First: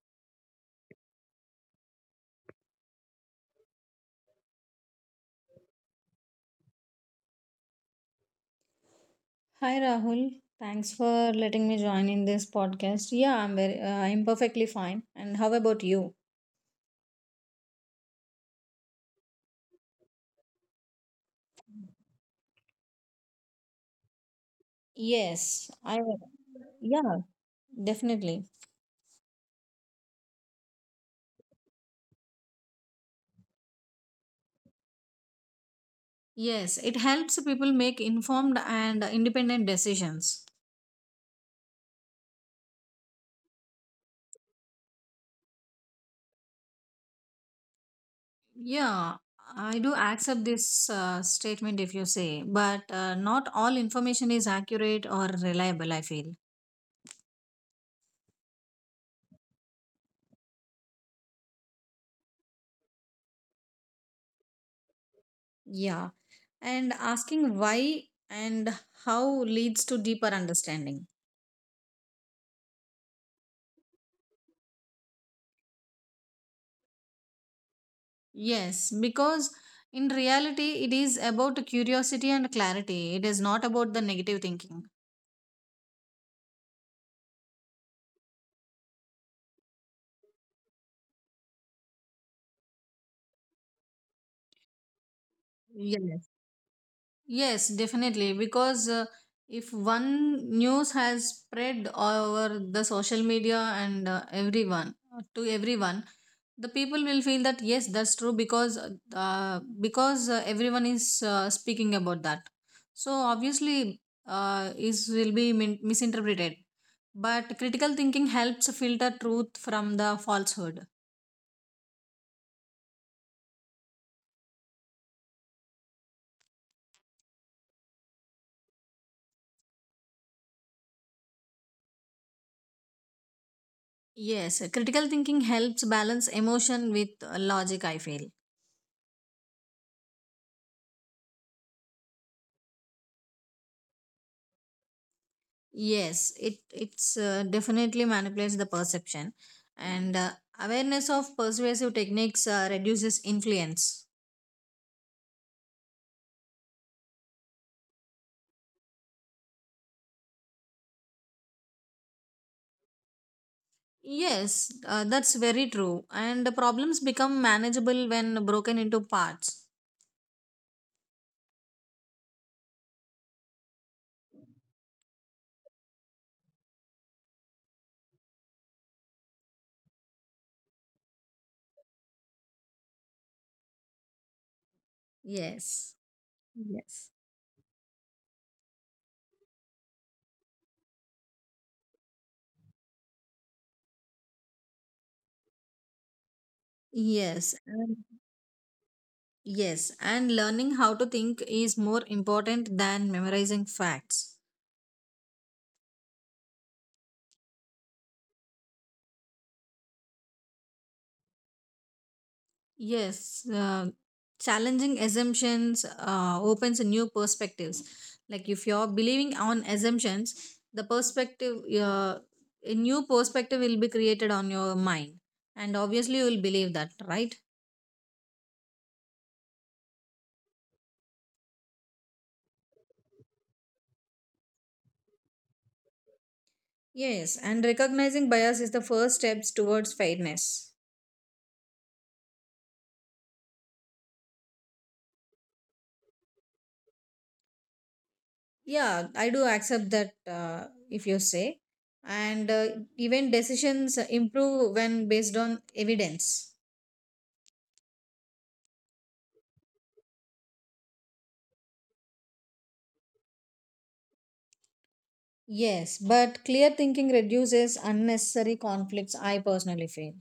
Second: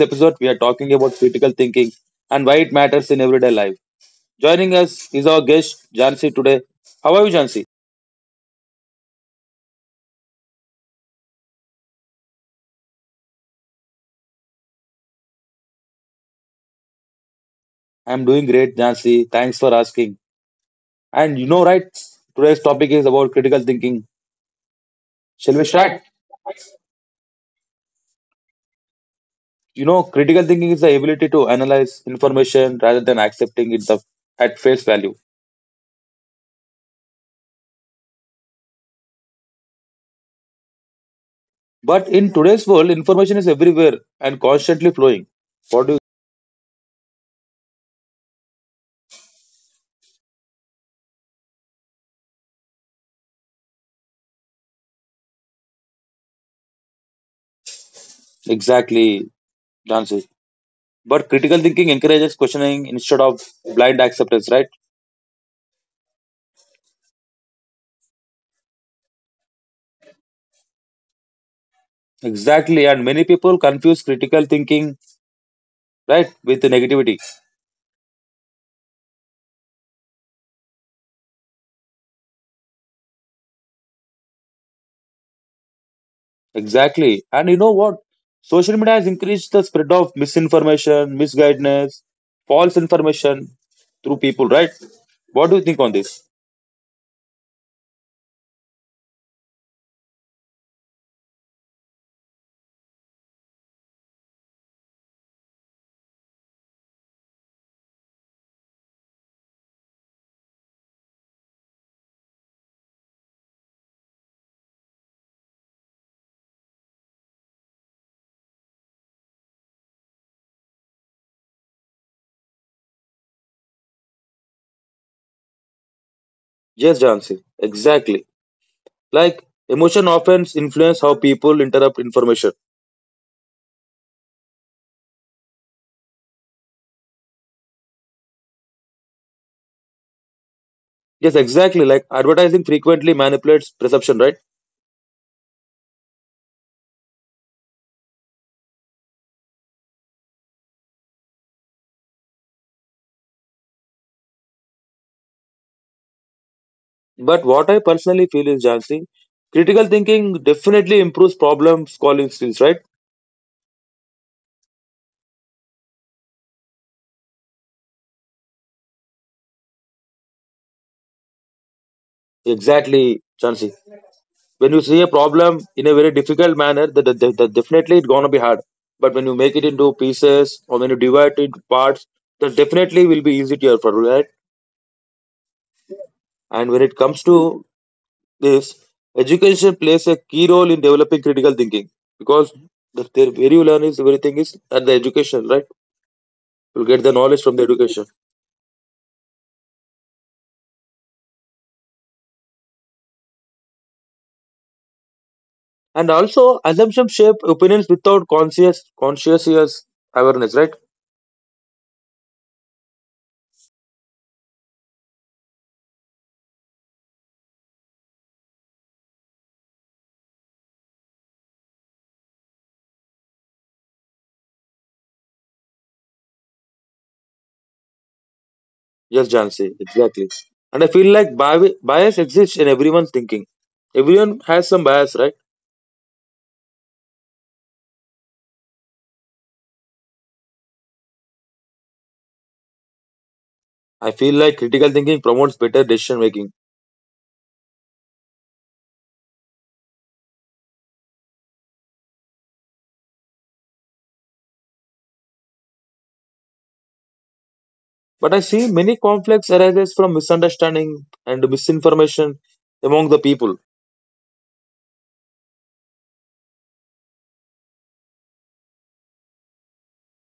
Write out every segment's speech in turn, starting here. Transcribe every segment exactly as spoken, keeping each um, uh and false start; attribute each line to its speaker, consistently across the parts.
Speaker 1: episode, we are talking about critical thinking and why it matters in everyday life. Joining us is our guest Jansi today. How are you, Jansi?
Speaker 2: Hi Rahul, thanks for letting me join in this podcast. Yeah, I'm very, uh, I'm perfectly fine. And how about you?
Speaker 1: I'm doing great, Jansi. Thanks for asking. And you know, right? Today's topic is about critical thinking. Shall we
Speaker 2: Yes, I
Speaker 1: start?
Speaker 2: yeah, definitely.
Speaker 1: You know, critical thinking is the ability to analyze information rather than accepting it the, at face value.
Speaker 2: Yes, it helps people make informed and independent decisions.
Speaker 1: But in today's world, information is everywhere and constantly flowing. What do you
Speaker 2: Yeah, I do accept this uh, statement if you say, but uh, not all information is accurate or reliable, I feel.
Speaker 1: exactly, Jansi? But critical thinking encourages questioning instead of blind acceptance, right?
Speaker 2: Yeah, and asking why and how leads to deeper understanding.
Speaker 1: Exactly. And many people confuse critical thinking, right, with negativity.
Speaker 2: Yes, because in reality, it is about curiosity and clarity. It is not about the negative thinking.
Speaker 1: Exactly. And you know what? Social media has increased the spread of misinformation, misguidance, false information through people, right? What do you think on this?
Speaker 2: Yes. Yes, definitely. Because uh, if one news has spread over the social media and uh, everyone uh, to everyone, the people will feel that, yes, that's true, because uh, because uh, everyone is uh, speaking about that. So obviously, uh, is will be min- misinterpreted. But critical thinking helps filter truth from the falsehood.
Speaker 1: Yes, Jansi. Exactly. Like emotion often influence how people interrupt information.
Speaker 2: Yes, critical thinking helps balance emotion with uh, logic, I feel.
Speaker 1: Yes, exactly. Like advertising frequently manipulates perception, right?
Speaker 2: Yes, it it's uh, definitely manipulates the perception, and uh, awareness of persuasive techniques uh, reduces influence.
Speaker 1: But what I personally feel is, Jansi, critical thinking definitely improves problem solving skills, right?
Speaker 2: Yes, uh, that's very true, and the problems become manageable when broken into parts.
Speaker 1: Exactly, Jansi. When you see a problem in a very difficult manner, that, that, that- that definitely it's gonna be hard. But when you make it into pieces or when you divide it into parts, that definitely will be easier for you, right?
Speaker 2: Yes.
Speaker 1: And when it
Speaker 2: Yes.
Speaker 1: comes to this, education plays a key role in developing critical thinking because the, the- where you learn is everything is at the education, right? You'll get the knowledge
Speaker 2: yes,
Speaker 1: from the
Speaker 2: and
Speaker 1: education.
Speaker 2: yes, and learning how to think is more important than memorizing facts.
Speaker 1: And also, assumptions shape opinions without conscious, conscious awareness, right?
Speaker 2: Yes, uh, challenging assumptions uh, opens a new perspectives. Like if you're believing on assumptions, the perspective, uh, a new perspective will be created on your mind, and obviously you will believe that, right?
Speaker 1: Yes, Jansi, exactly. And I feel like bi- bias exists in everyone's thinking. Everyone has some bias, right?
Speaker 2: Yes, and recognizing bias is the first steps towards fairness.
Speaker 1: I feel like critical thinking promotes better decision making.
Speaker 2: Yeah, I do accept that, uh, if you say, and uh, even decisions improve when based on evidence.
Speaker 1: But I see many conflicts arises from misunderstanding and misinformation among the people.
Speaker 2: Yes, but clear thinking reduces unnecessary conflicts, I personally feel.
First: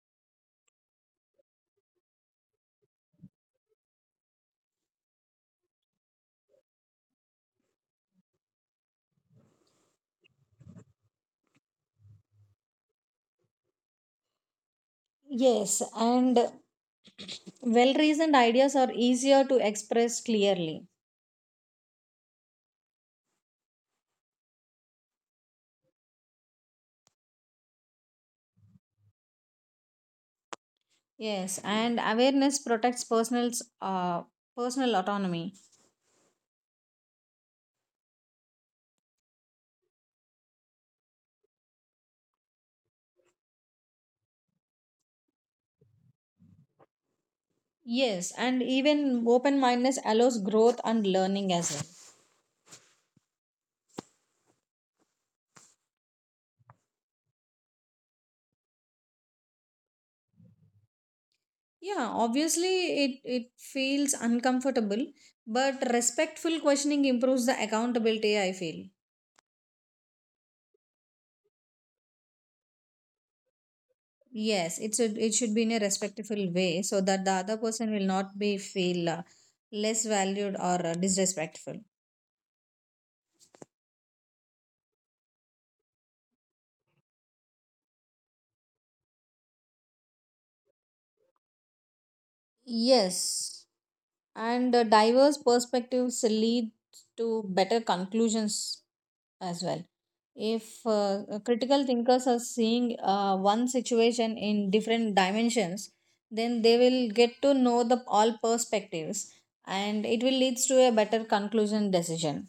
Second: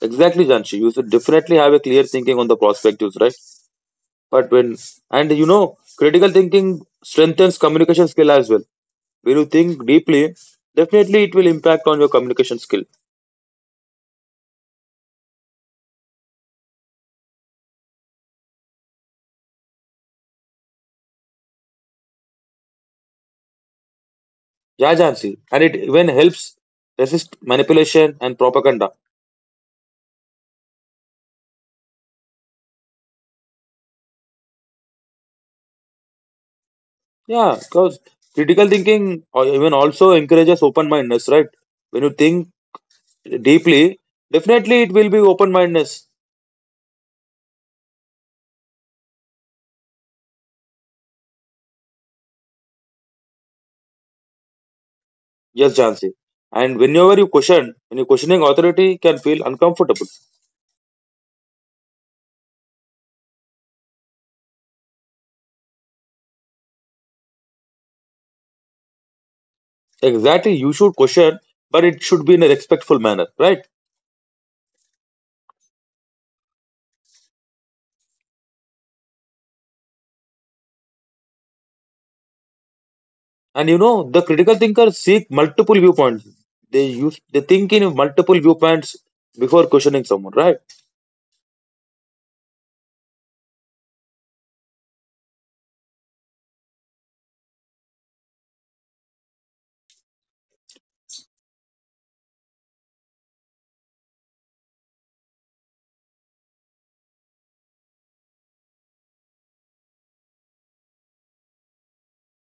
Speaker 1: Exactly, Janshi. You should definitely have a clear thinking on the perspectives, right? But when and you know, critical thinking strengthens communication skill as well. When you think deeply, definitely it will impact on your communication skill.
Speaker 2: Yes, and well reasoned ideas are easier to express clearly.
Speaker 1: Yeah, Jansi. And it even helps resist manipulation and propaganda.
Speaker 2: Yes, and awareness protects personal's uh, personal autonomy.
Speaker 1: Yeah, because critical thinking or even also encourages open mindedness, right? When you think deeply, definitely it will be open mindedness.
Speaker 2: Yes, and even open mindedness allows growth and learning as well.
Speaker 1: Yes, Jansi. And whenever you question, when you're questioning authority, can feel uncomfortable.
Speaker 2: Yeah, obviously it, it feels uncomfortable, but respectful questioning improves the accountability, I feel.
Speaker 1: Exactly, you should question, but it should be in a respectful manner, right?
Speaker 2: Yes, it should it should be in a respectful way so that the other person will not be feel uh, less valued or uh, disrespectful.
Speaker 1: And you know, the critical thinkers seek multiple viewpoints. They use they think in multiple viewpoints before questioning someone, right?
Speaker 2: Yes, and uh, diverse perspectives lead to better conclusions as well. If uh, uh, critical thinkers are seeing uh, one situation in different dimensions, then they will get to know the all perspectives, and it will leads to a better conclusion decision.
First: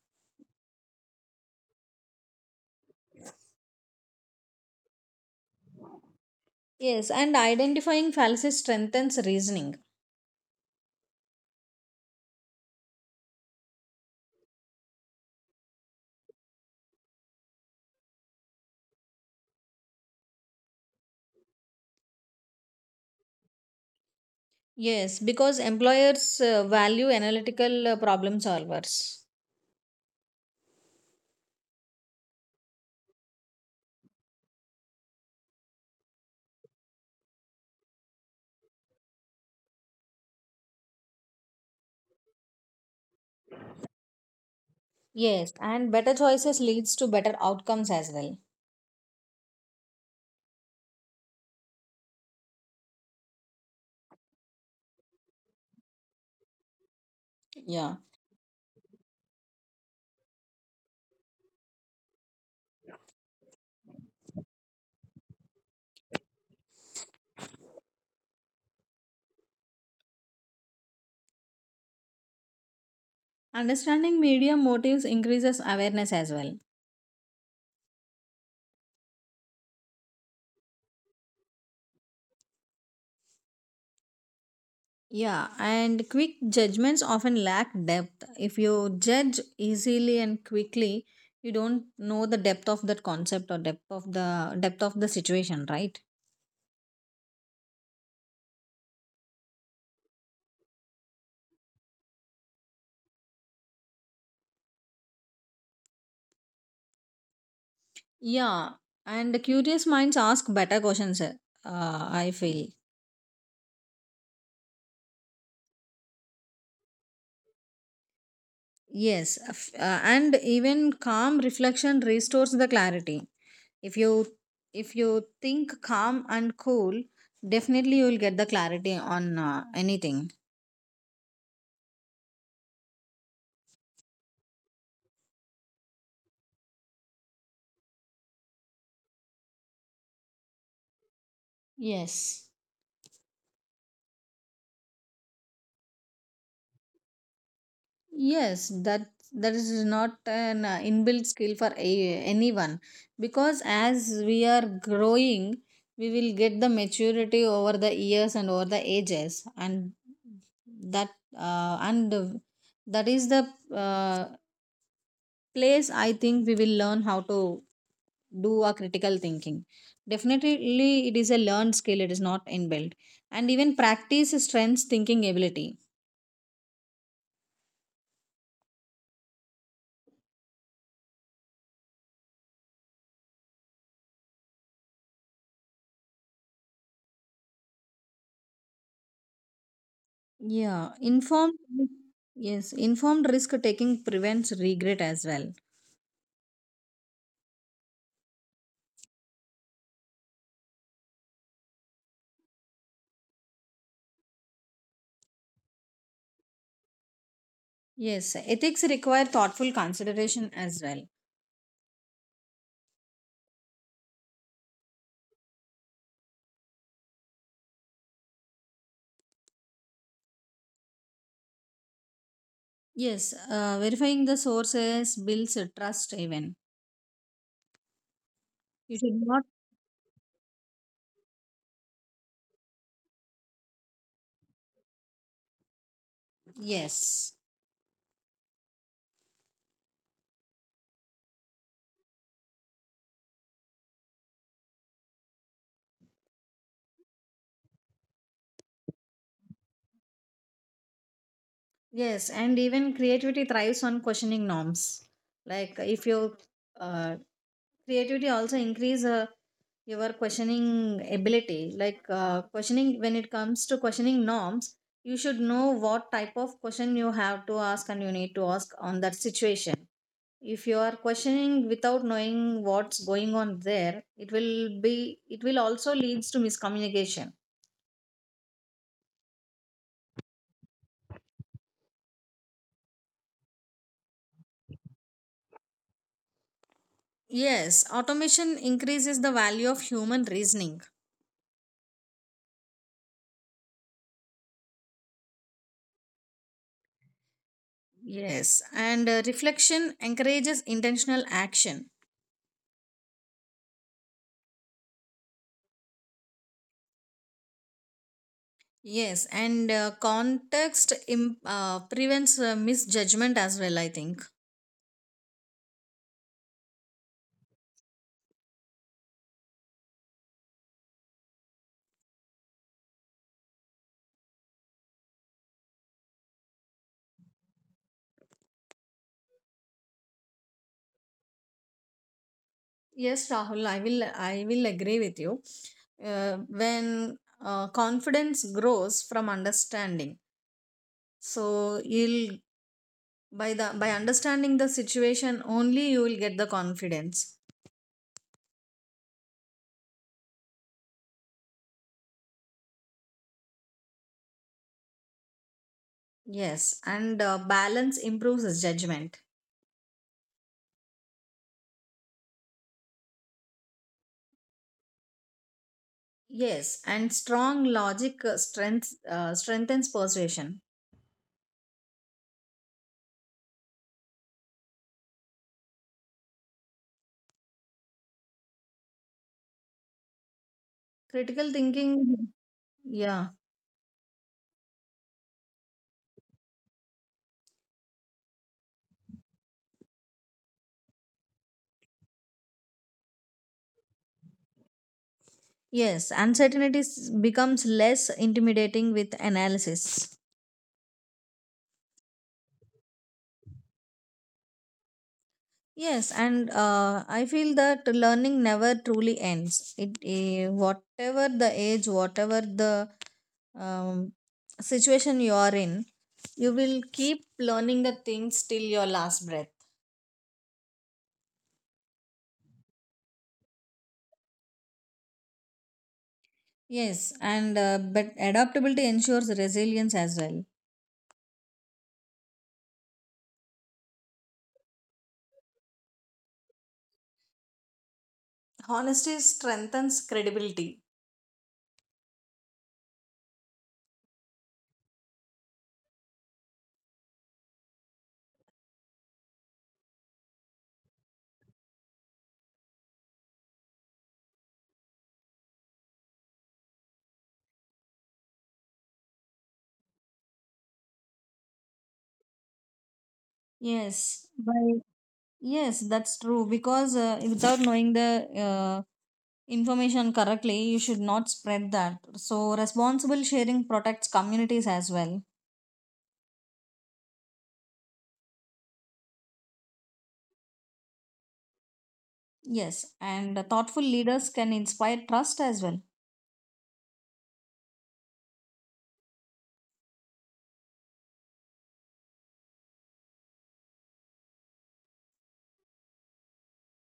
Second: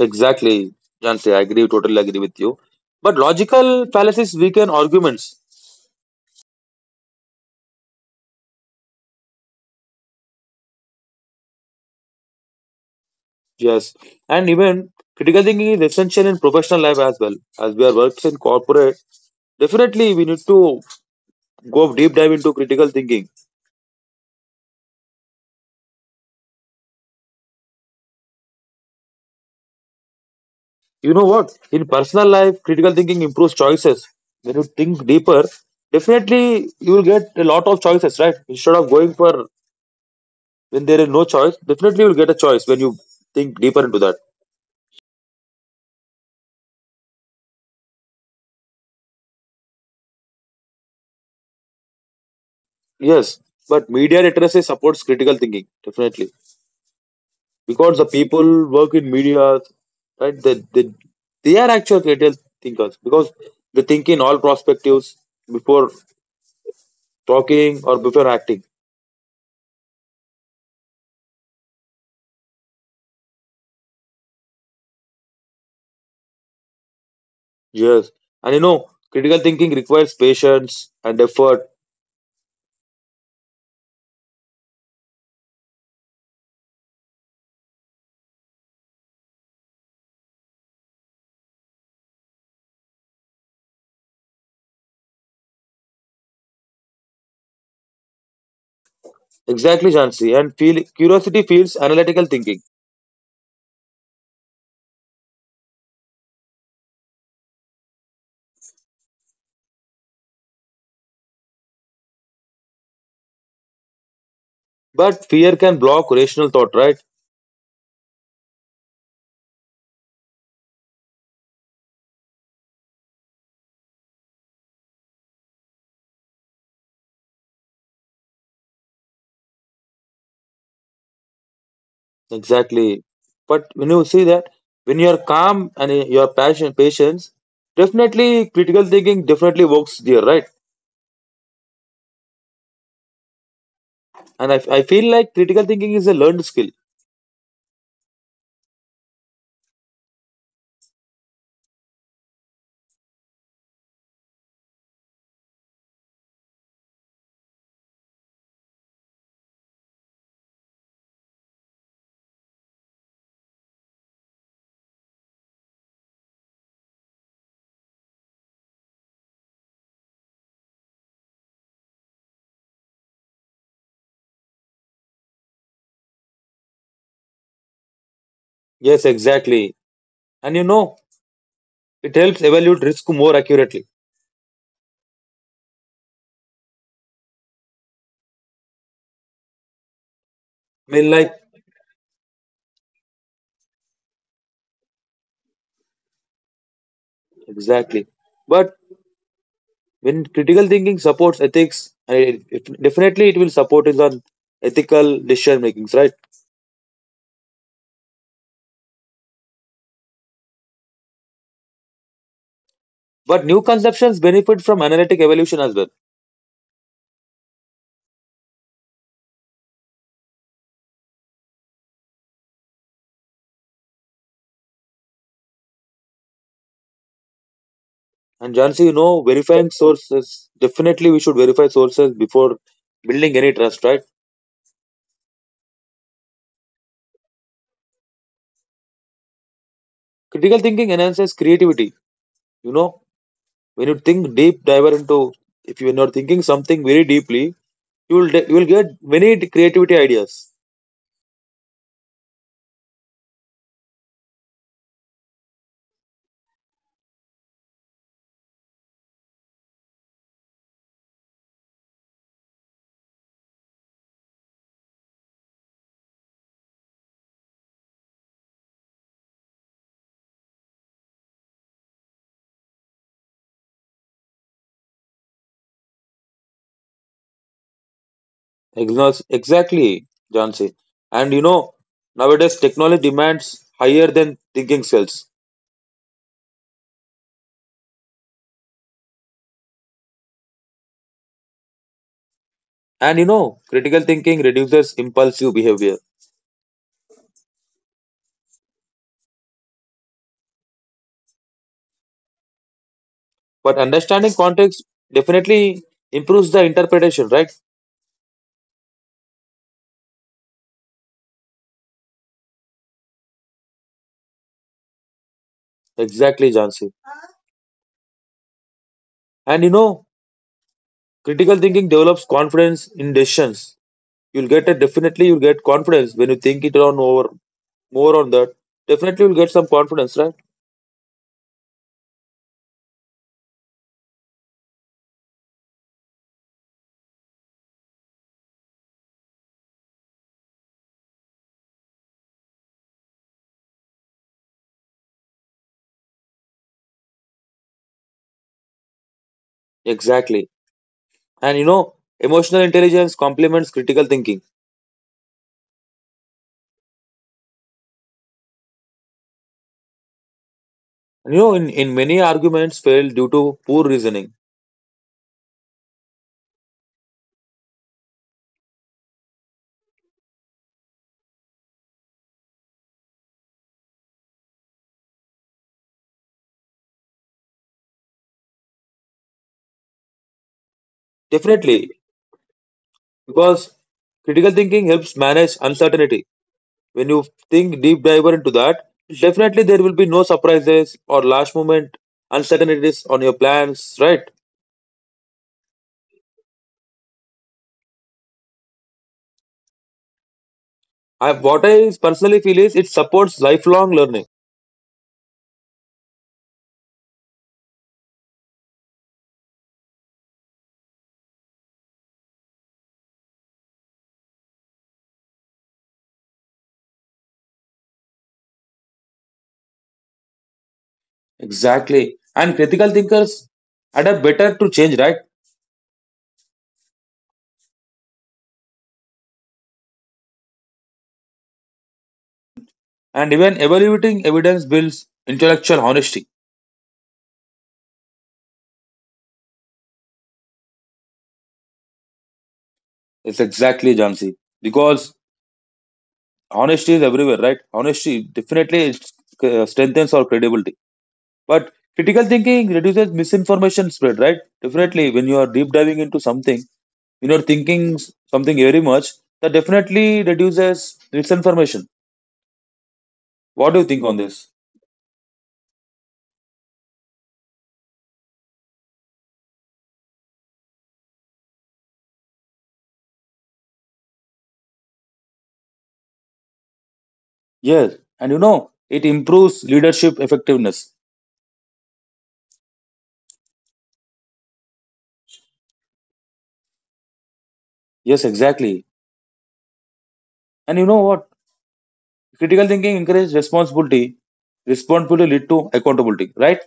Speaker 1: Exactly, Jansi. I agree, totally agree with you. But logical fallacies weaken arguments.
Speaker 2: Yes, and identifying fallacies strengthens reasoning.
Speaker 1: Yes. And even critical thinking is essential in professional life as well. As we are works in corporate, definitely we need to go deep dive into critical thinking.
Speaker 2: Yes, because employers uh, value analytical uh, problem solvers.
Speaker 1: You know what? In personal life, critical thinking improves choices. When you think deeper, definitely you will get a lot of choices, right? Instead of going for when there is no choice, definitely you will get a choice when you think deeper into that.
Speaker 2: Yes, and better choices leads to better outcomes as well.
Speaker 1: Yes, but media literacy supports critical thinking, definitely.
Speaker 2: Yeah.
Speaker 1: Because the people work in media, right? They, they, they are actual critical thinkers because they think in all perspectives before talking or before acting.
Speaker 2: Understanding media motives increases awareness as well.
Speaker 1: Yes. And you know, critical thinking requires patience and effort.
Speaker 2: Yeah, and quick judgments often lack depth. If you judge easily and quickly, you don't know the depth of that concept, or depth of the depth of the situation, right?
Speaker 1: Exactly, Jansi. And feel curiosity feels analytical thinking.
Speaker 2: Yeah, and the curious minds ask better questions, uh, I feel.
Speaker 1: But fear can block rational thought, right?
Speaker 2: Yes, f- uh, and even calm reflection restores the clarity. If you if you think calm and cool, definitely you will get the clarity on uh, anything.
Speaker 1: Exactly. But when you see that, when you're calm and your passion patience, definitely critical thinking definitely works there, right?
Speaker 2: Yes.
Speaker 1: And I, I feel like critical thinking is a learned skill.
Speaker 2: Yes, that that is not an uh, inbuilt skill for a, anyone, because as we are growing we will get the maturity over the years and over the ages, and that uh, and uh, that is the uh, place, I think, we will learn how to do a critical thinking. Definitely it is a learned skill, it is not inbuilt, and even practice strengths thinking ability.
Speaker 1: Yes, exactly. And you know, it helps evaluate risk more accurately.
Speaker 2: Yeah,
Speaker 1: I mean, like,
Speaker 2: informed, yes, informed risk taking prevents regret as well.
Speaker 1: exactly. But when critical thinking supports ethics I, it, it- definitely it will support is on ethical decision makings, right?
Speaker 2: Yes, ethics require thoughtful consideration as well.
Speaker 1: But new conceptions benefit from analytic evolution as well.
Speaker 2: Yes, uh, verifying the sources builds a trust even.
Speaker 1: And Jansi,
Speaker 2: You
Speaker 1: you
Speaker 2: should
Speaker 1: know,
Speaker 2: not,
Speaker 1: verifying sources, definitely we should verify sources before building any trust, right?
Speaker 2: yes,
Speaker 1: Critical thinking enhances creativity. You know, when you think deep dive into, if you're not thinking something very deeply, you will de- you will get many creativity ideas.
Speaker 2: yes, and even creativity thrives on questioning norms. Like if your uh, creativity also increase uh, your questioning ability, like uh, questioning when it comes to questioning norms, you should know what type of question you have to ask and you need to ask on that situation. If you are questioning without knowing what's going on there, it will be it will also leads to miscommunication.
Speaker 1: Ignos- Exactly, Jansi. And you know, nowadays technology demands higher than thinking skills.
Speaker 2: Yes, automation increases the value of human reasoning.
Speaker 1: And you know, critical thinking reduces impulsive behavior.
Speaker 2: Yes, and uh, reflection encourages intentional action.
Speaker 1: But understanding context definitely improves the interpretation, right?
Speaker 2: Yes, and uh, context im- uh, prevents uh, misjudgment as well, I think.
Speaker 1: Exactly, Jansi. And you know, critical thinking develops confidence in decisions. You'll get a definitely you'll get confidence when you think it on over more on that. Definitely you'll get some confidence, right?
Speaker 2: Yes, Rahul, I will I will agree with you. Uh, when uh, confidence grows from understanding, so you'll by the by understanding the situation only you will get the confidence.
Speaker 1: Exactly. And you know, emotional intelligence complements critical thinking.
Speaker 2: Yes, and uh, balance improves judgment.
Speaker 1: You know, in, in many arguments fail due to poor reasoning.
Speaker 2: Yes, and strong logic uh, strength uh, strengthens persuasion. Critical
Speaker 1: Definitely,
Speaker 2: thinking, yeah.
Speaker 1: because critical thinking helps manage uncertainty when you think deep diver into that, definitely there will be no surprises or last moment uncertainties on your plans, right?
Speaker 2: Yes, uncertainty s- becomes less intimidating with analysis.
Speaker 1: I, what i personally feel is it supports lifelong learning.
Speaker 2: Yes, and uh, I feel that learning never truly ends. It eh, whatever the age, whatever the um, situation you are in, you will keep learning the things till your last breath.
Speaker 1: Exactly. And critical thinkers adapt better to change, right?
Speaker 2: Yes, and uh, but adaptability ensures resilience as well.
Speaker 1: And even evaluating evidence builds intellectual honesty.
Speaker 2: Honesty strengthens credibility.
Speaker 1: It's exactly, Jansi, because honesty is everywhere, right? Honesty definitely uh, strengthens our credibility. But critical thinking reduces misinformation spread, right? Definitely, when you are deep diving into something, when you're thinking s- something very much, that definitely reduces misinformation. What do you
Speaker 2: Yes,
Speaker 1: think on this?
Speaker 2: by Yes, that's true. Because uh, without knowing the uh, information correctly, you should not spread that. So, responsible sharing protects communities as well.
Speaker 1: Yes. And you know, it improves leadership effectiveness.
Speaker 2: Yes, and thoughtful leaders can inspire trust as well.
Speaker 1: Yes, exactly. And you know what? Critical thinking encourages responsibility. Responsibility lead to accountability, right?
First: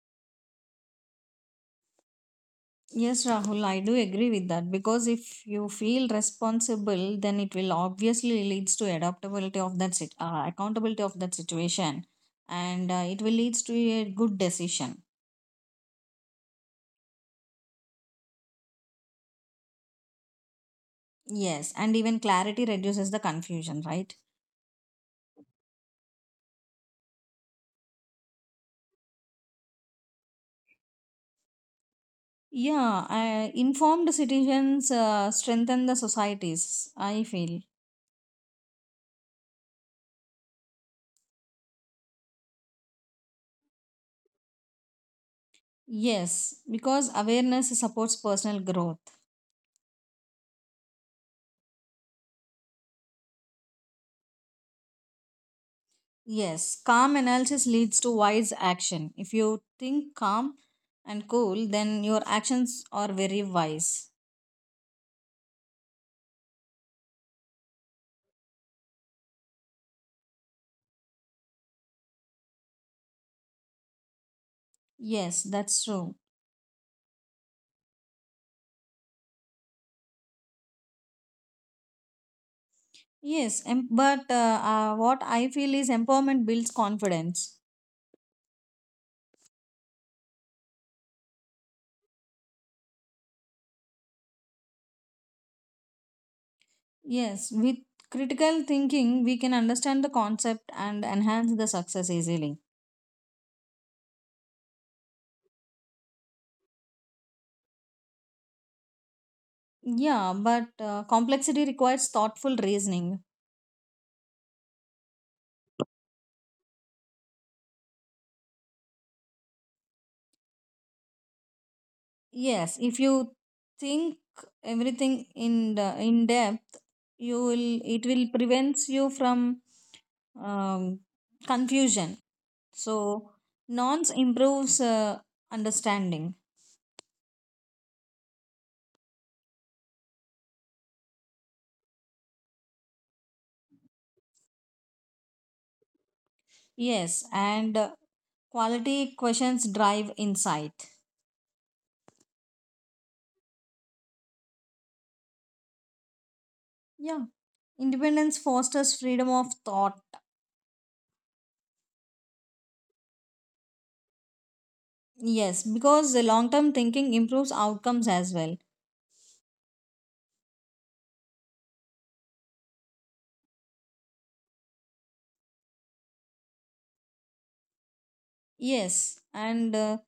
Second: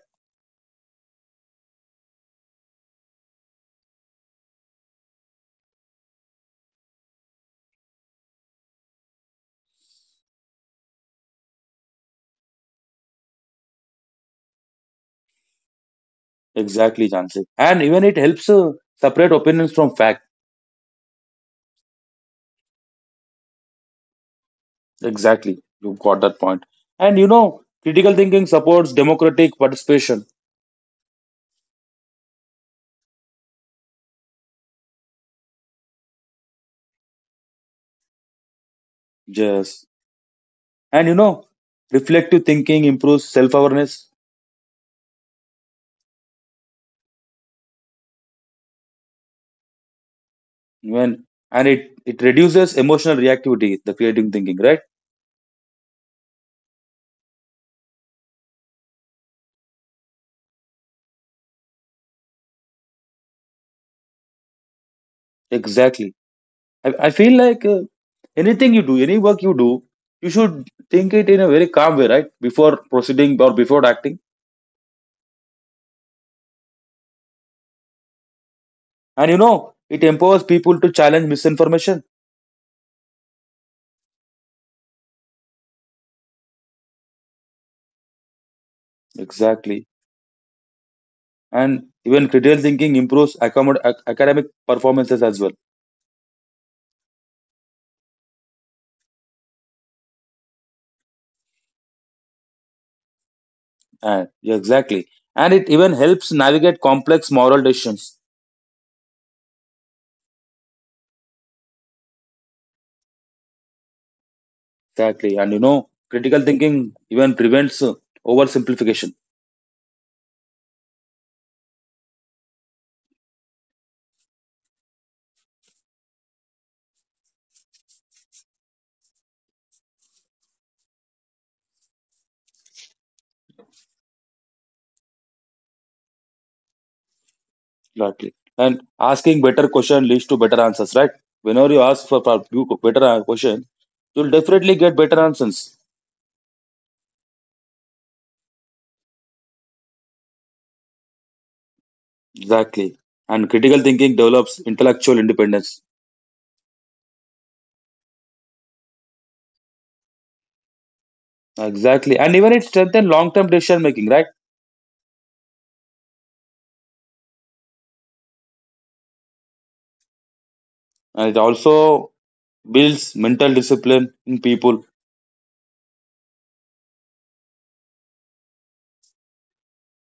Speaker 2: Yes, Rahul, I do agree with that, because if you feel responsible, then it will obviously leads to adaptability of that sit- uh, accountability of that situation, and uh, it will leads to a good decision.
Speaker 1: Exactly, Jansi. And even it helps uh, separate opinions from facts.
Speaker 2: Yes, and even clarity reduces the confusion, right?
Speaker 1: Exactly. You got that point. And you know, critical thinking supports democratic participation.
Speaker 2: Yeah, I, informed citizens uh, strengthen the societies, I feel.
Speaker 1: Yes. And you know, reflective thinking improves self awareness.
Speaker 2: Yes, because awareness supports personal growth.
Speaker 1: When and it, it reduces emotional reactivity, the creative thinking, right?
Speaker 2: Yes, calm analysis leads to wise action. If you think calm and cool, then your actions are very wise.
Speaker 1: Exactly. I, I feel like uh, anything you do, any work you do, you should think it in a very calm way, right? Before proceeding or before acting.
Speaker 2: Yes, that's true.
Speaker 1: And you know, it empowers people to challenge misinformation.
Speaker 2: Yes, em- but uh, uh, what I feel is empowerment builds confidence.
Speaker 1: Exactly. And even critical thinking improves accommod- ac- academic performances as well.
Speaker 2: Yes, with critical thinking, we can understand the concept and enhance the success easily.
Speaker 1: And yeah, exactly. And it even helps navigate complex moral decisions.
Speaker 2: Yeah, but uh, complexity requires thoughtful reasoning.
Speaker 1: Exactly. And you know, critical thinking even prevents uh, oversimplification.
Speaker 2: Yes, if you think everything in the, in depth, you will it will prevents you from um, confusion. So nonce improves uh, understanding.
Speaker 1: Exactly. And asking better question leads to better answers, right? Whenever you ask for, for few co- better uh, question, you'll definitely get better answers.
Speaker 2: Yes, and uh, quality questions drive insight.
Speaker 1: Exactly. And critical thinking develops intellectual independence.
Speaker 2: Yeah, independence fosters freedom of thought.
Speaker 1: Exactly. And even it strengthens long-term decision making, right?
Speaker 2: Yes, because the long term thinking improves outcomes as well.
Speaker 1: And it also builds mental discipline in people.
Speaker 2: Yes, and uh,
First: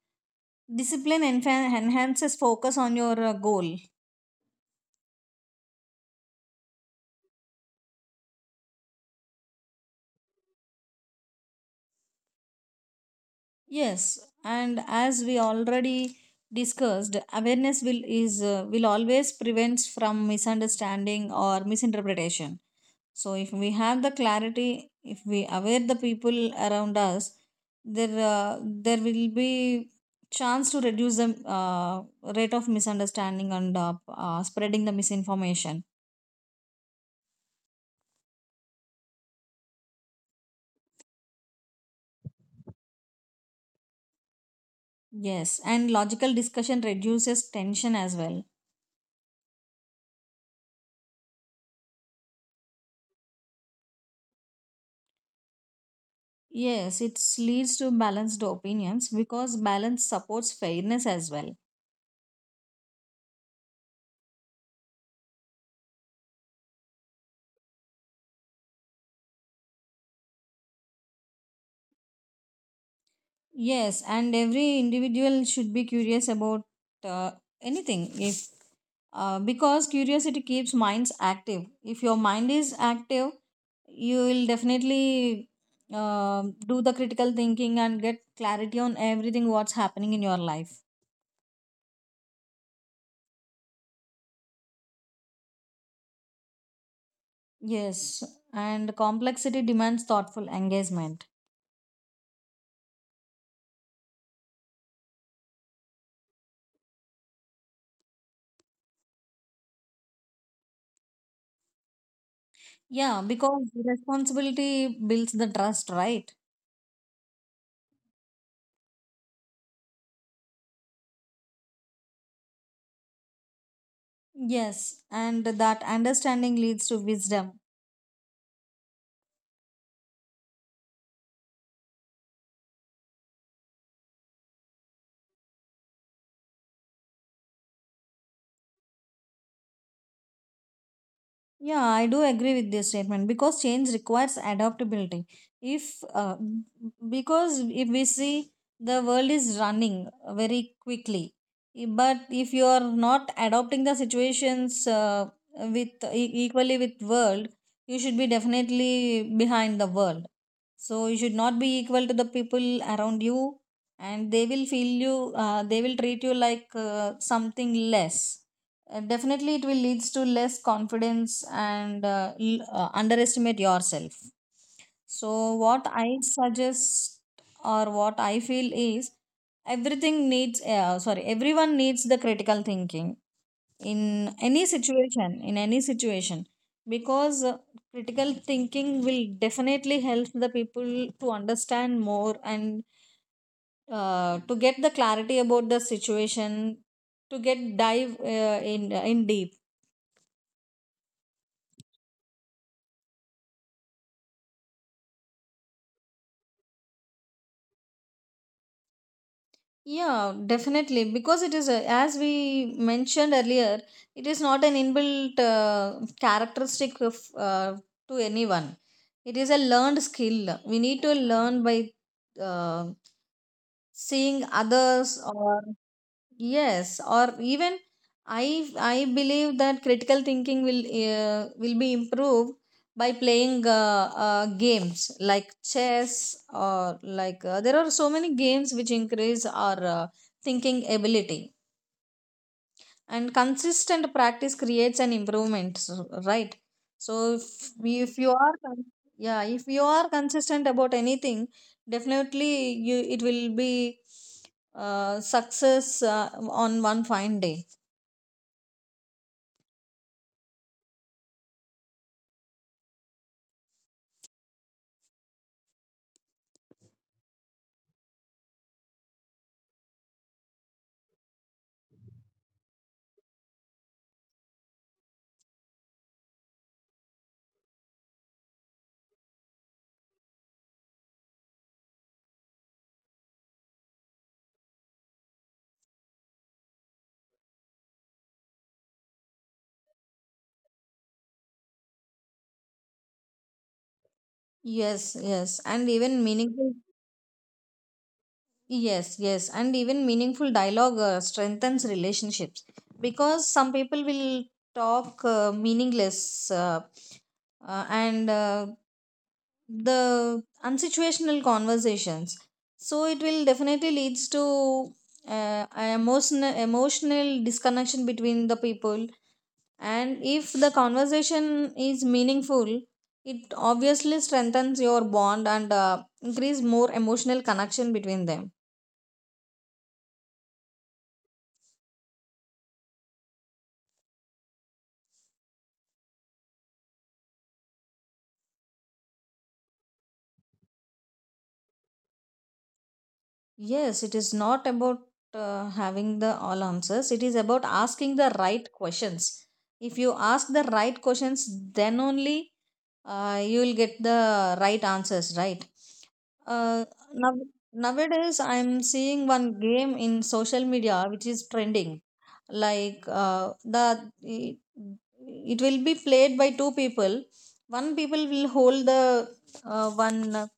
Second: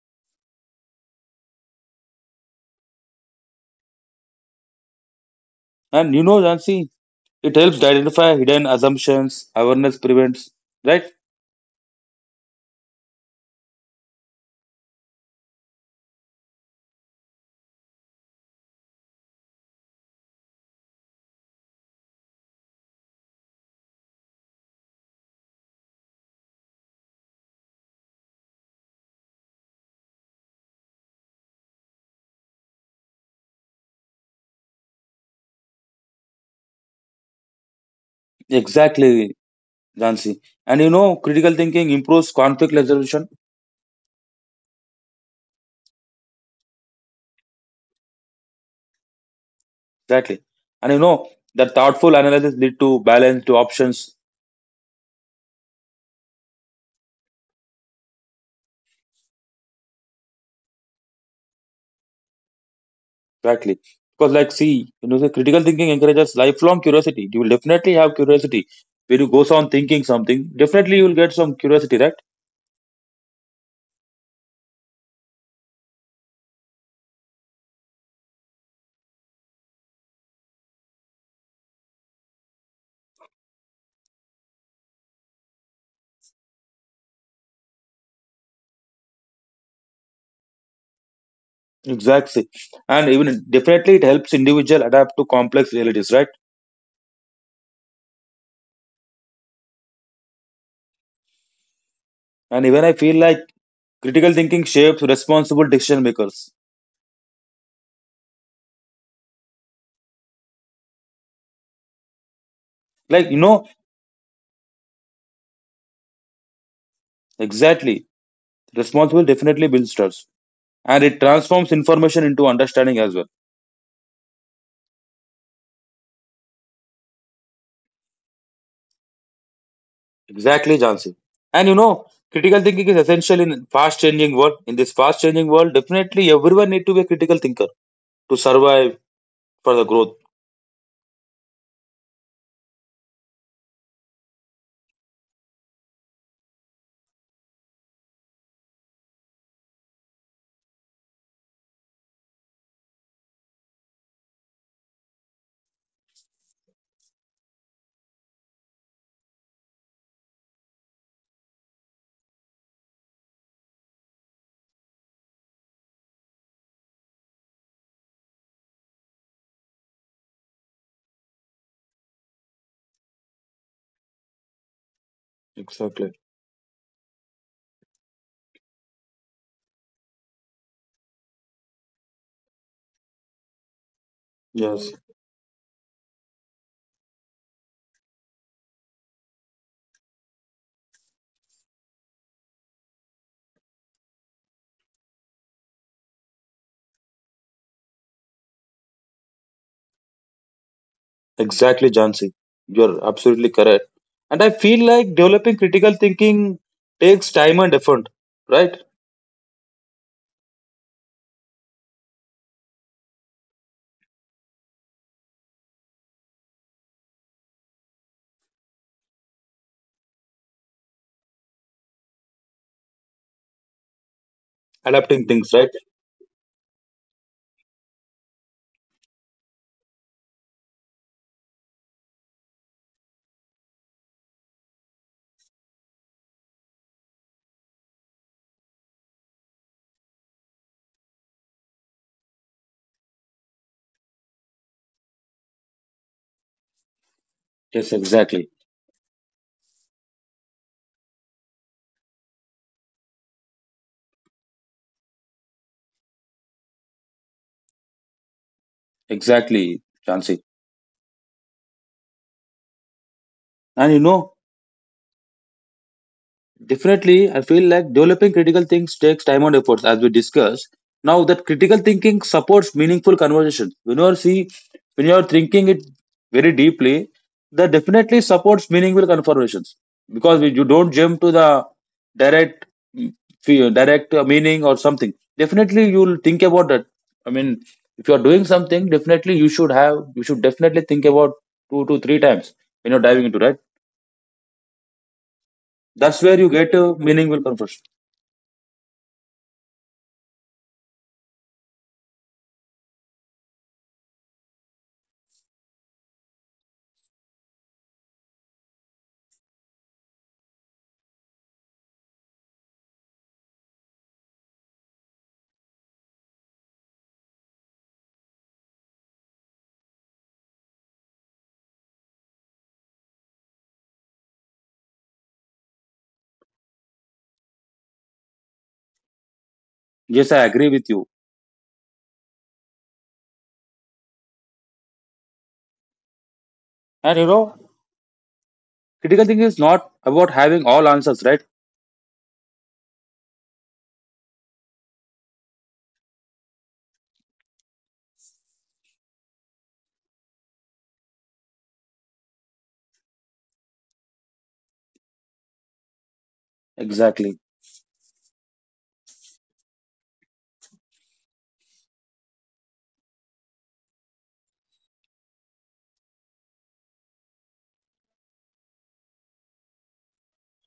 Speaker 2: discipline enfa- enhances focus on your uh, goal.
Speaker 1: And you know, Jansi, it helps to identify hidden assumptions, awareness prevents, right?
Speaker 2: Yes, and as we already discussed, awareness will is uh, will always prevents from misunderstanding or misinterpretation. So if we have the clarity, if we aware the people around us, there uh, there will be chance to reduce the uh, rate of misunderstanding and uh, uh, spreading the misinformation.
Speaker 1: Exactly, Jansi. And you know, critical thinking improves conflict resolution,
Speaker 2: Yes, and logical discussion reduces tension as well.
Speaker 1: exactly. And you know, that thoughtful analysis lead to balanced options,
Speaker 2: Yes, it leads to balanced opinions because balance supports fairness as well.
Speaker 1: exactly. Because, like, see, you know, the critical thinking encourages lifelong curiosity. You will definitely have curiosity when you go on thinking something. Definitely, you will get some curiosity, right?
Speaker 2: Yes, and every individual should be curious about uh, anything, if uh, because curiosity keeps minds active. If your mind is active, you will definitely uh, do the critical thinking and get clarity on everything what's happening in your life.
Speaker 1: Exactly. And even definitely it helps individual adapt to complex realities, right?
Speaker 2: Yes, and complexity demands thoughtful engagement.
Speaker 1: And even I feel like critical thinking shapes responsible decision makers.
Speaker 2: Yeah,
Speaker 1: Like, you know,
Speaker 2: because responsibility builds the trust, right?
Speaker 1: exactly. Responsible definitely builds trust. And it transforms information into understanding as well.
Speaker 2: Yes, and that understanding leads to wisdom.
Speaker 1: Exactly, Jansi. And you know, critical thinking is essential in fast changing world. In this fast changing world, definitely everyone need to be a critical thinker to survive for the growth.
Speaker 2: Yeah, I do agree with this statement because change requires adaptability. If uh, Because if we see, the world is running very quickly, but if you are not adopting the situations uh, with e- equally with world, you should be definitely behind the world. So you should not be equal to the people around you, and they will feel you. Uh, they will treat you like uh, something less, uh, definitely it will leads to less confidence, and uh, l- uh, underestimate yourself. So what I
Speaker 1: Exactly.
Speaker 2: suggest, or what I feel is, everything needs uh, sorry everyone needs the critical thinking, in any
Speaker 1: Yes.
Speaker 2: situation, in any situation, because uh, critical thinking will definitely help the people to understand more, and uh, to get the clarity about the situation, to get dive uh, in in deep.
Speaker 1: Exactly, Jansi. You're absolutely correct. And I feel like developing critical thinking takes time and effort, right?
Speaker 2: Yeah, definitely. Because it is, a, as we mentioned earlier, it is not an inbuilt uh, characteristic of, uh, to anyone. It is a learned skill. We need to learn by uh, seeing
Speaker 1: Adapting
Speaker 2: others.
Speaker 1: things, right?
Speaker 2: Or yes, or even i i believe that critical thinking will uh, will be improved by playing uh, uh, games like chess, or like uh, there are so many games which increase our uh, thinking ability, and consistent practice creates an improvement, s- right.
Speaker 1: Yes,
Speaker 2: So, if
Speaker 1: exactly.
Speaker 2: we- if you are con- yeah, if you are consistent about anything, definitely you it will be uh, success uh, on one fine day.
Speaker 1: Exactly, Jansi. And you know, definitely, I feel like developing critical things takes time and efforts, as we discussed. Now, that critical thinking supports meaningful conversation. When you are see, when you are thinking it very deeply, that definitely supports meaningful conversations because we, you don't jump to the direct, mm, fe- direct uh, meaning or something. Definitely, you'll think about that. I mean, if you are doing something, definitely you should have, you should definitely think about two to three times when you're diving into, right.
Speaker 2: Yes, yes, and
Speaker 1: That's where
Speaker 2: even
Speaker 1: you get a
Speaker 2: meaningful.
Speaker 1: meaningful conversation.
Speaker 2: Yes, yes, and even meaningful dialogue uh, strengthens relationships, because some people will talk uh, meaningless, uh, uh, and uh, the unsituational conversations. So it will definitely leads to uh, a emotional emotional disconnection between the people, and if the conversation is meaningful, it obviously strengthens your bond, and uh, increase more emotional connection between them.
Speaker 1: Yes, I agree with you. And you know, critical thinking is not about having all answers, right?
Speaker 2: Yes, it is not about uh, having the all answers. It is about asking the right questions. If you ask the right questions, then only uh, you will get the right answers, right? Uh, now,
Speaker 1: Exactly,
Speaker 2: Nowadays, I'm seeing one game in social media which is trending. Like uh, the it, it will be played by two people. One people will hold the uh, one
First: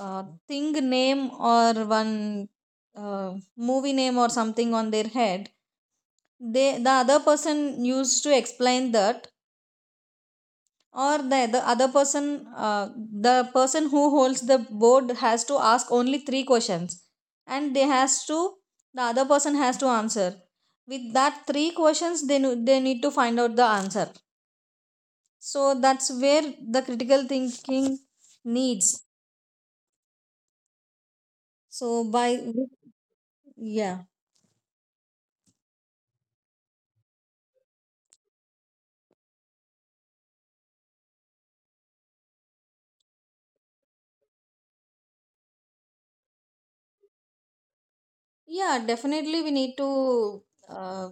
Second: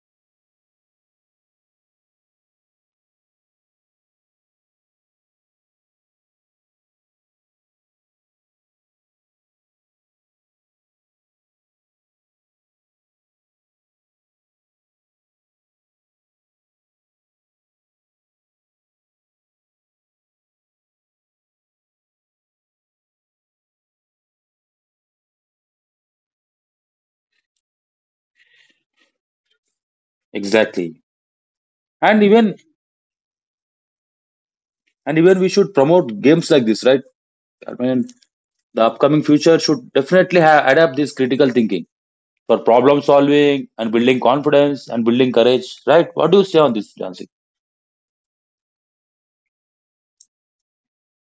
Speaker 2: uh, thing name or one uh, movie name or something on their head. They the other person used to explain that. Or the, the other person, uh, the person who holds the board has to ask only three questions, and they has to the other person has to answer. With that three questions they, nu- they need to find out the answer. So that's where the critical thinking needs.
Speaker 1: exactly.
Speaker 2: So
Speaker 1: And
Speaker 2: by,
Speaker 1: even
Speaker 2: yeah.
Speaker 1: and even we should promote games like this, right? I mean, the upcoming future should definitely ha- adapt this critical thinking for problem solving and building confidence and building courage, right? What do you say on this, Jansi?
Speaker 2: Yeah, definitely we need to, uh,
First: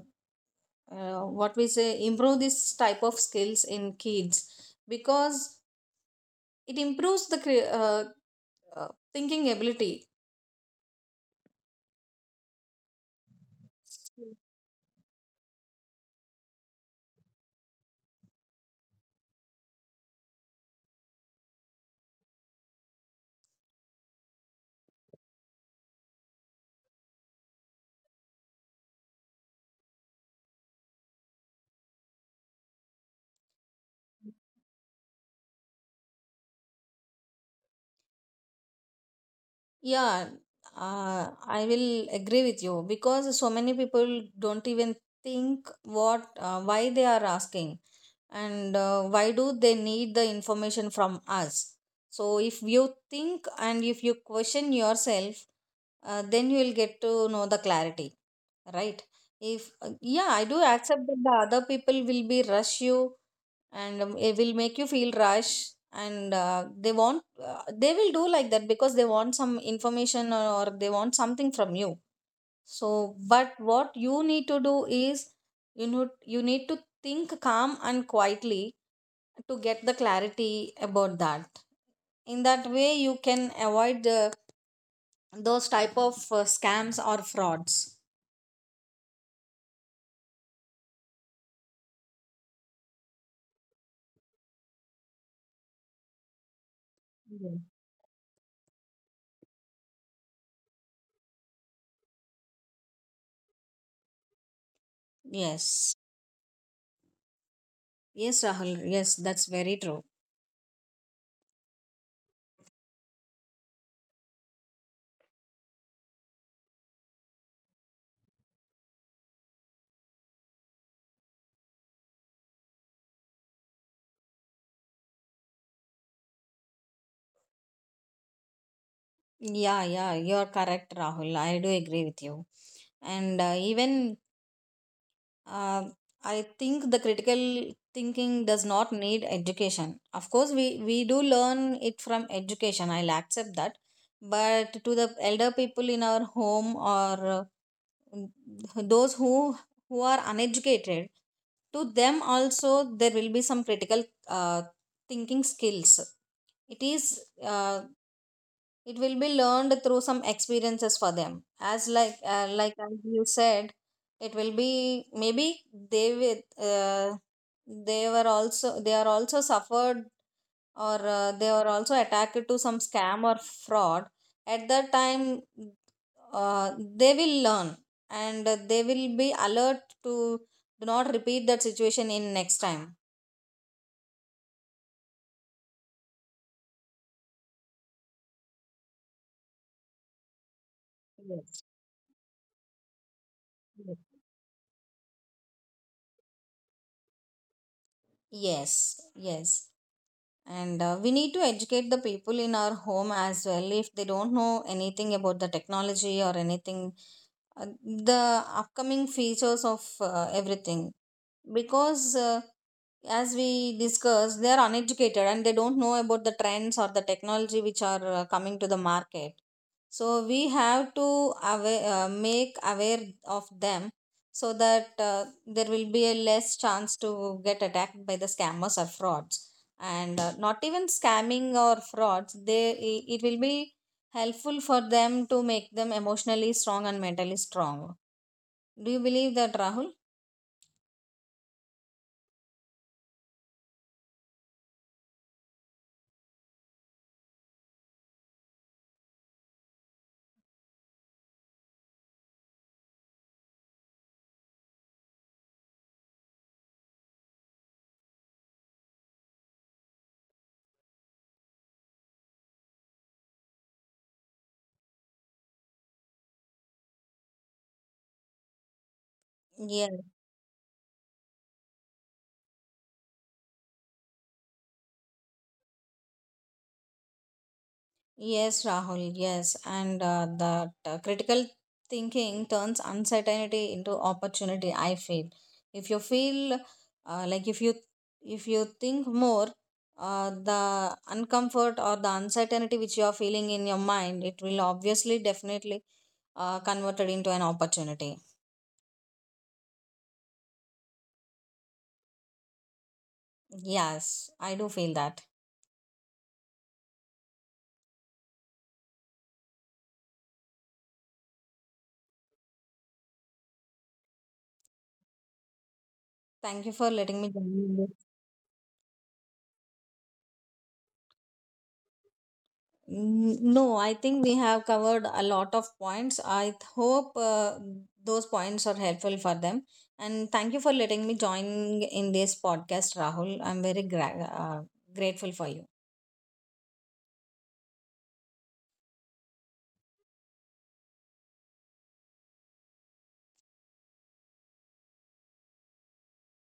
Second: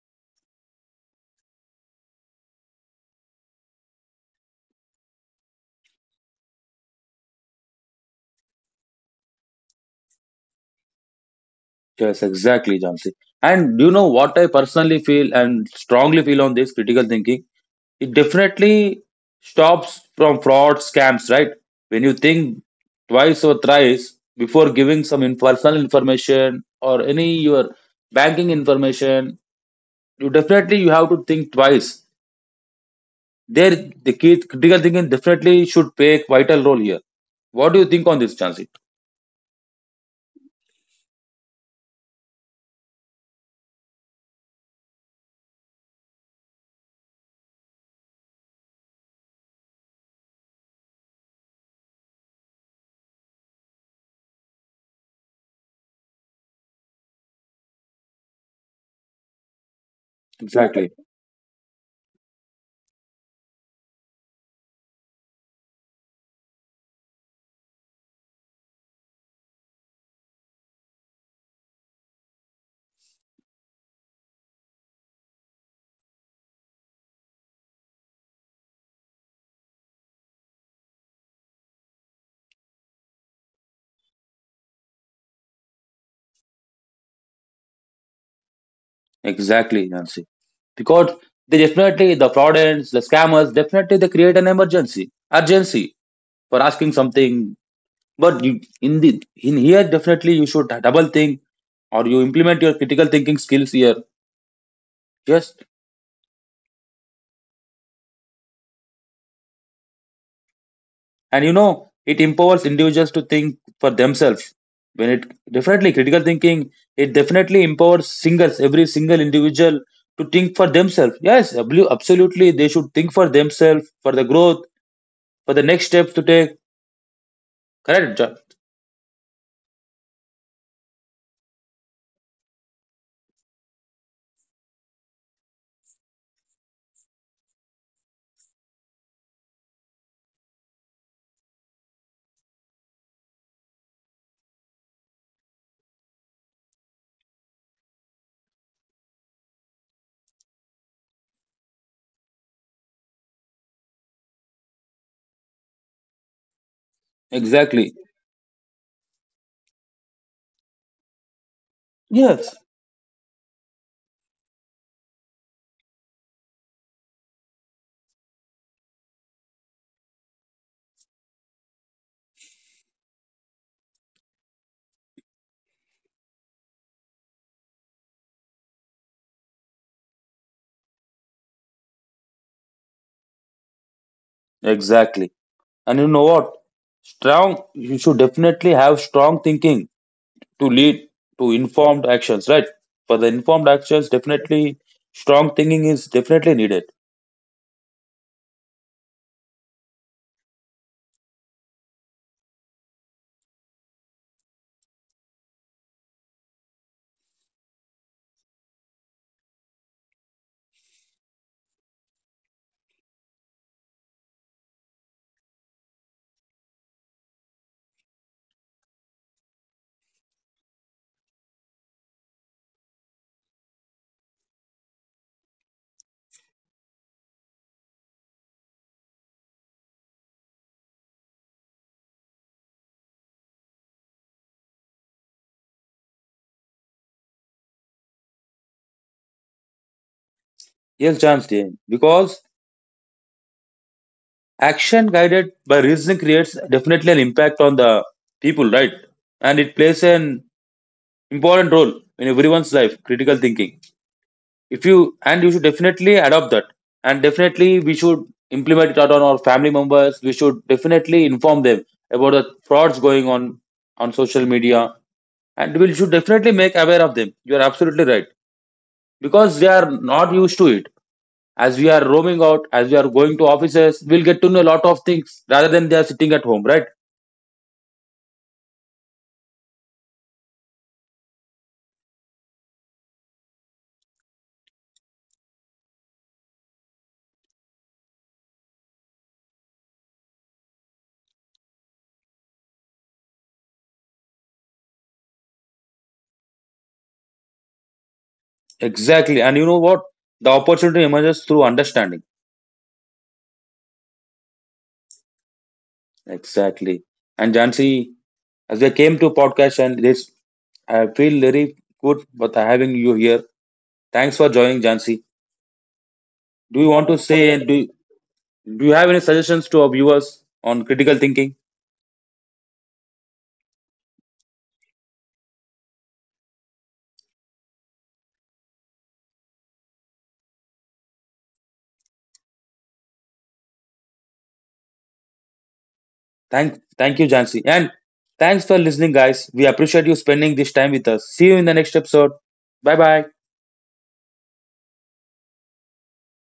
Speaker 2: uh, what we say, improve this type of skills in kids, because it improves the cre- uh, uh, thinking ability.
Speaker 1: Yes, exactly, Jansi. And do you know what I personally feel and strongly feel on this critical thinking? It definitely stops from fraud scams, right? When you think twice or thrice before giving some in- personal information or any your banking information, you definitely you have to think twice there. The key critical thinking definitely should play a vital role here. What do you think on this, chancy?
Speaker 2: Yeah, uh, I will agree with you because so many people don't even think what, uh, why they are asking, and uh, why do they need the information from us. So if you think and if you question yourself, uh, then you will get to know the clarity, right? If uh, yeah, I do accept
Speaker 1: Exactly.
Speaker 2: that the other people will be rush you, and um, it will make you feel rush, and uh, they want uh, they will do like that because they want some information, or, or they want something from you. So but what you need to do is, you know, you need to think calm and quietly to get the clarity about that. In that way you can avoid the, those type of uh, scams or frauds.
Speaker 1: Exactly, nancy, because they definitely the fraudulents the scammers definitely they create an emergency urgency for asking something.
Speaker 2: Yeah.
Speaker 1: But you, in the in here, definitely you should double think or you implement your critical thinking skills here. Just.
Speaker 2: Yes. Yes, Rahul. Yes, that's very true.
Speaker 1: And you know, it empowers individuals to think for themselves. When it definitely critical thinking, it definitely empowers singles, every single individual to think for themselves. Yes, ablu- absolutely, they should think for themselves for the growth, for the next steps to take. Correct, John?
Speaker 2: Yeah, yeah, you're correct, Rahul. I do agree with you. And uh, even, uh, I think the critical thinking does not need education. Of course, we, we do learn it from education. I'll accept that. But to the elder people in our home, or uh, those who who are uneducated, to them also there will be some critical uh, thinking skills. It is, uh,
Speaker 1: Exactly.
Speaker 2: it will be learned through some experiences for them, as like, uh,
Speaker 1: Yes,
Speaker 2: like as you said, it will be maybe they with, uh, they were also they are also suffered, or uh, they were also attacked to some scam or fraud. At that time, uh, they will learn, and they will be alert to do not repeat that situation in next time.
Speaker 1: exactly. And you know what? Strong. You should definitely have strong thinking to lead to
Speaker 2: Yes.
Speaker 1: informed actions, right? For the informed
Speaker 2: Yes.
Speaker 1: actions, definitely strong thinking is definitely needed.
Speaker 2: Yes. Yes, and uh, we need to educate the people in our home as well, if they don't know anything about the technology or anything, uh, the upcoming features of uh, everything, because uh, as we discussed, they are uneducated and they don't know about the trends or the technology which are uh, coming to the market. So we have to aware, uh, make aware of them, so that uh, there will be a less chance to get attacked by the scammers or frauds. And uh, not even scamming or frauds, they i- it will be helpful for them, to make them emotionally strong and mentally strong. Do you believe that, Rahul?
Speaker 1: Yes, James, because action guided by reasoning creates definitely an impact on the people, right? And it plays an important role in everyone's life, critical thinking. If you and you should definitely adopt that, and definitely we should implement it out on our family members. We should definitely inform them about the frauds going on on social media, and we should definitely make aware of them. You are absolutely right, because they are not used to it. As we are roaming out, as we are going to offices, we'll get to know a lot of things rather than they are sitting at home, right?
Speaker 2: Yes, Rahul, yes. And uh, that uh, critical thinking turns uncertainty into opportunity, I feel. If you feel, uh, like if you, if you think more, uh, the uncomfort or the uncertainty which you are feeling in your mind, it will obviously definitely uh, converted into an opportunity.
Speaker 1: Exactly. And you know what? The opportunity emerges through understanding.
Speaker 2: Yes, I do feel that.
Speaker 1: Exactly. And Jansi, as I came to podcast and this, I feel very good with having you here. Thanks for joining, Jansi.
Speaker 2: Thank you
Speaker 1: Do
Speaker 2: for
Speaker 1: you want
Speaker 2: letting
Speaker 1: to
Speaker 2: me join you
Speaker 1: say,
Speaker 2: in
Speaker 1: do,
Speaker 2: this.
Speaker 1: do you have any suggestions to our viewers on critical thinking?
Speaker 2: Mm, no, I think we have covered a lot of points. I th- hope uh, those points are helpful for them. And thank you for letting me join in this podcast, Rahul. I'm very gra- uh, grateful for you.
Speaker 1: Thank, thank you, Jansi. And thanks for listening, guys. We appreciate you spending this time with us. See you in the next episode. Bye bye.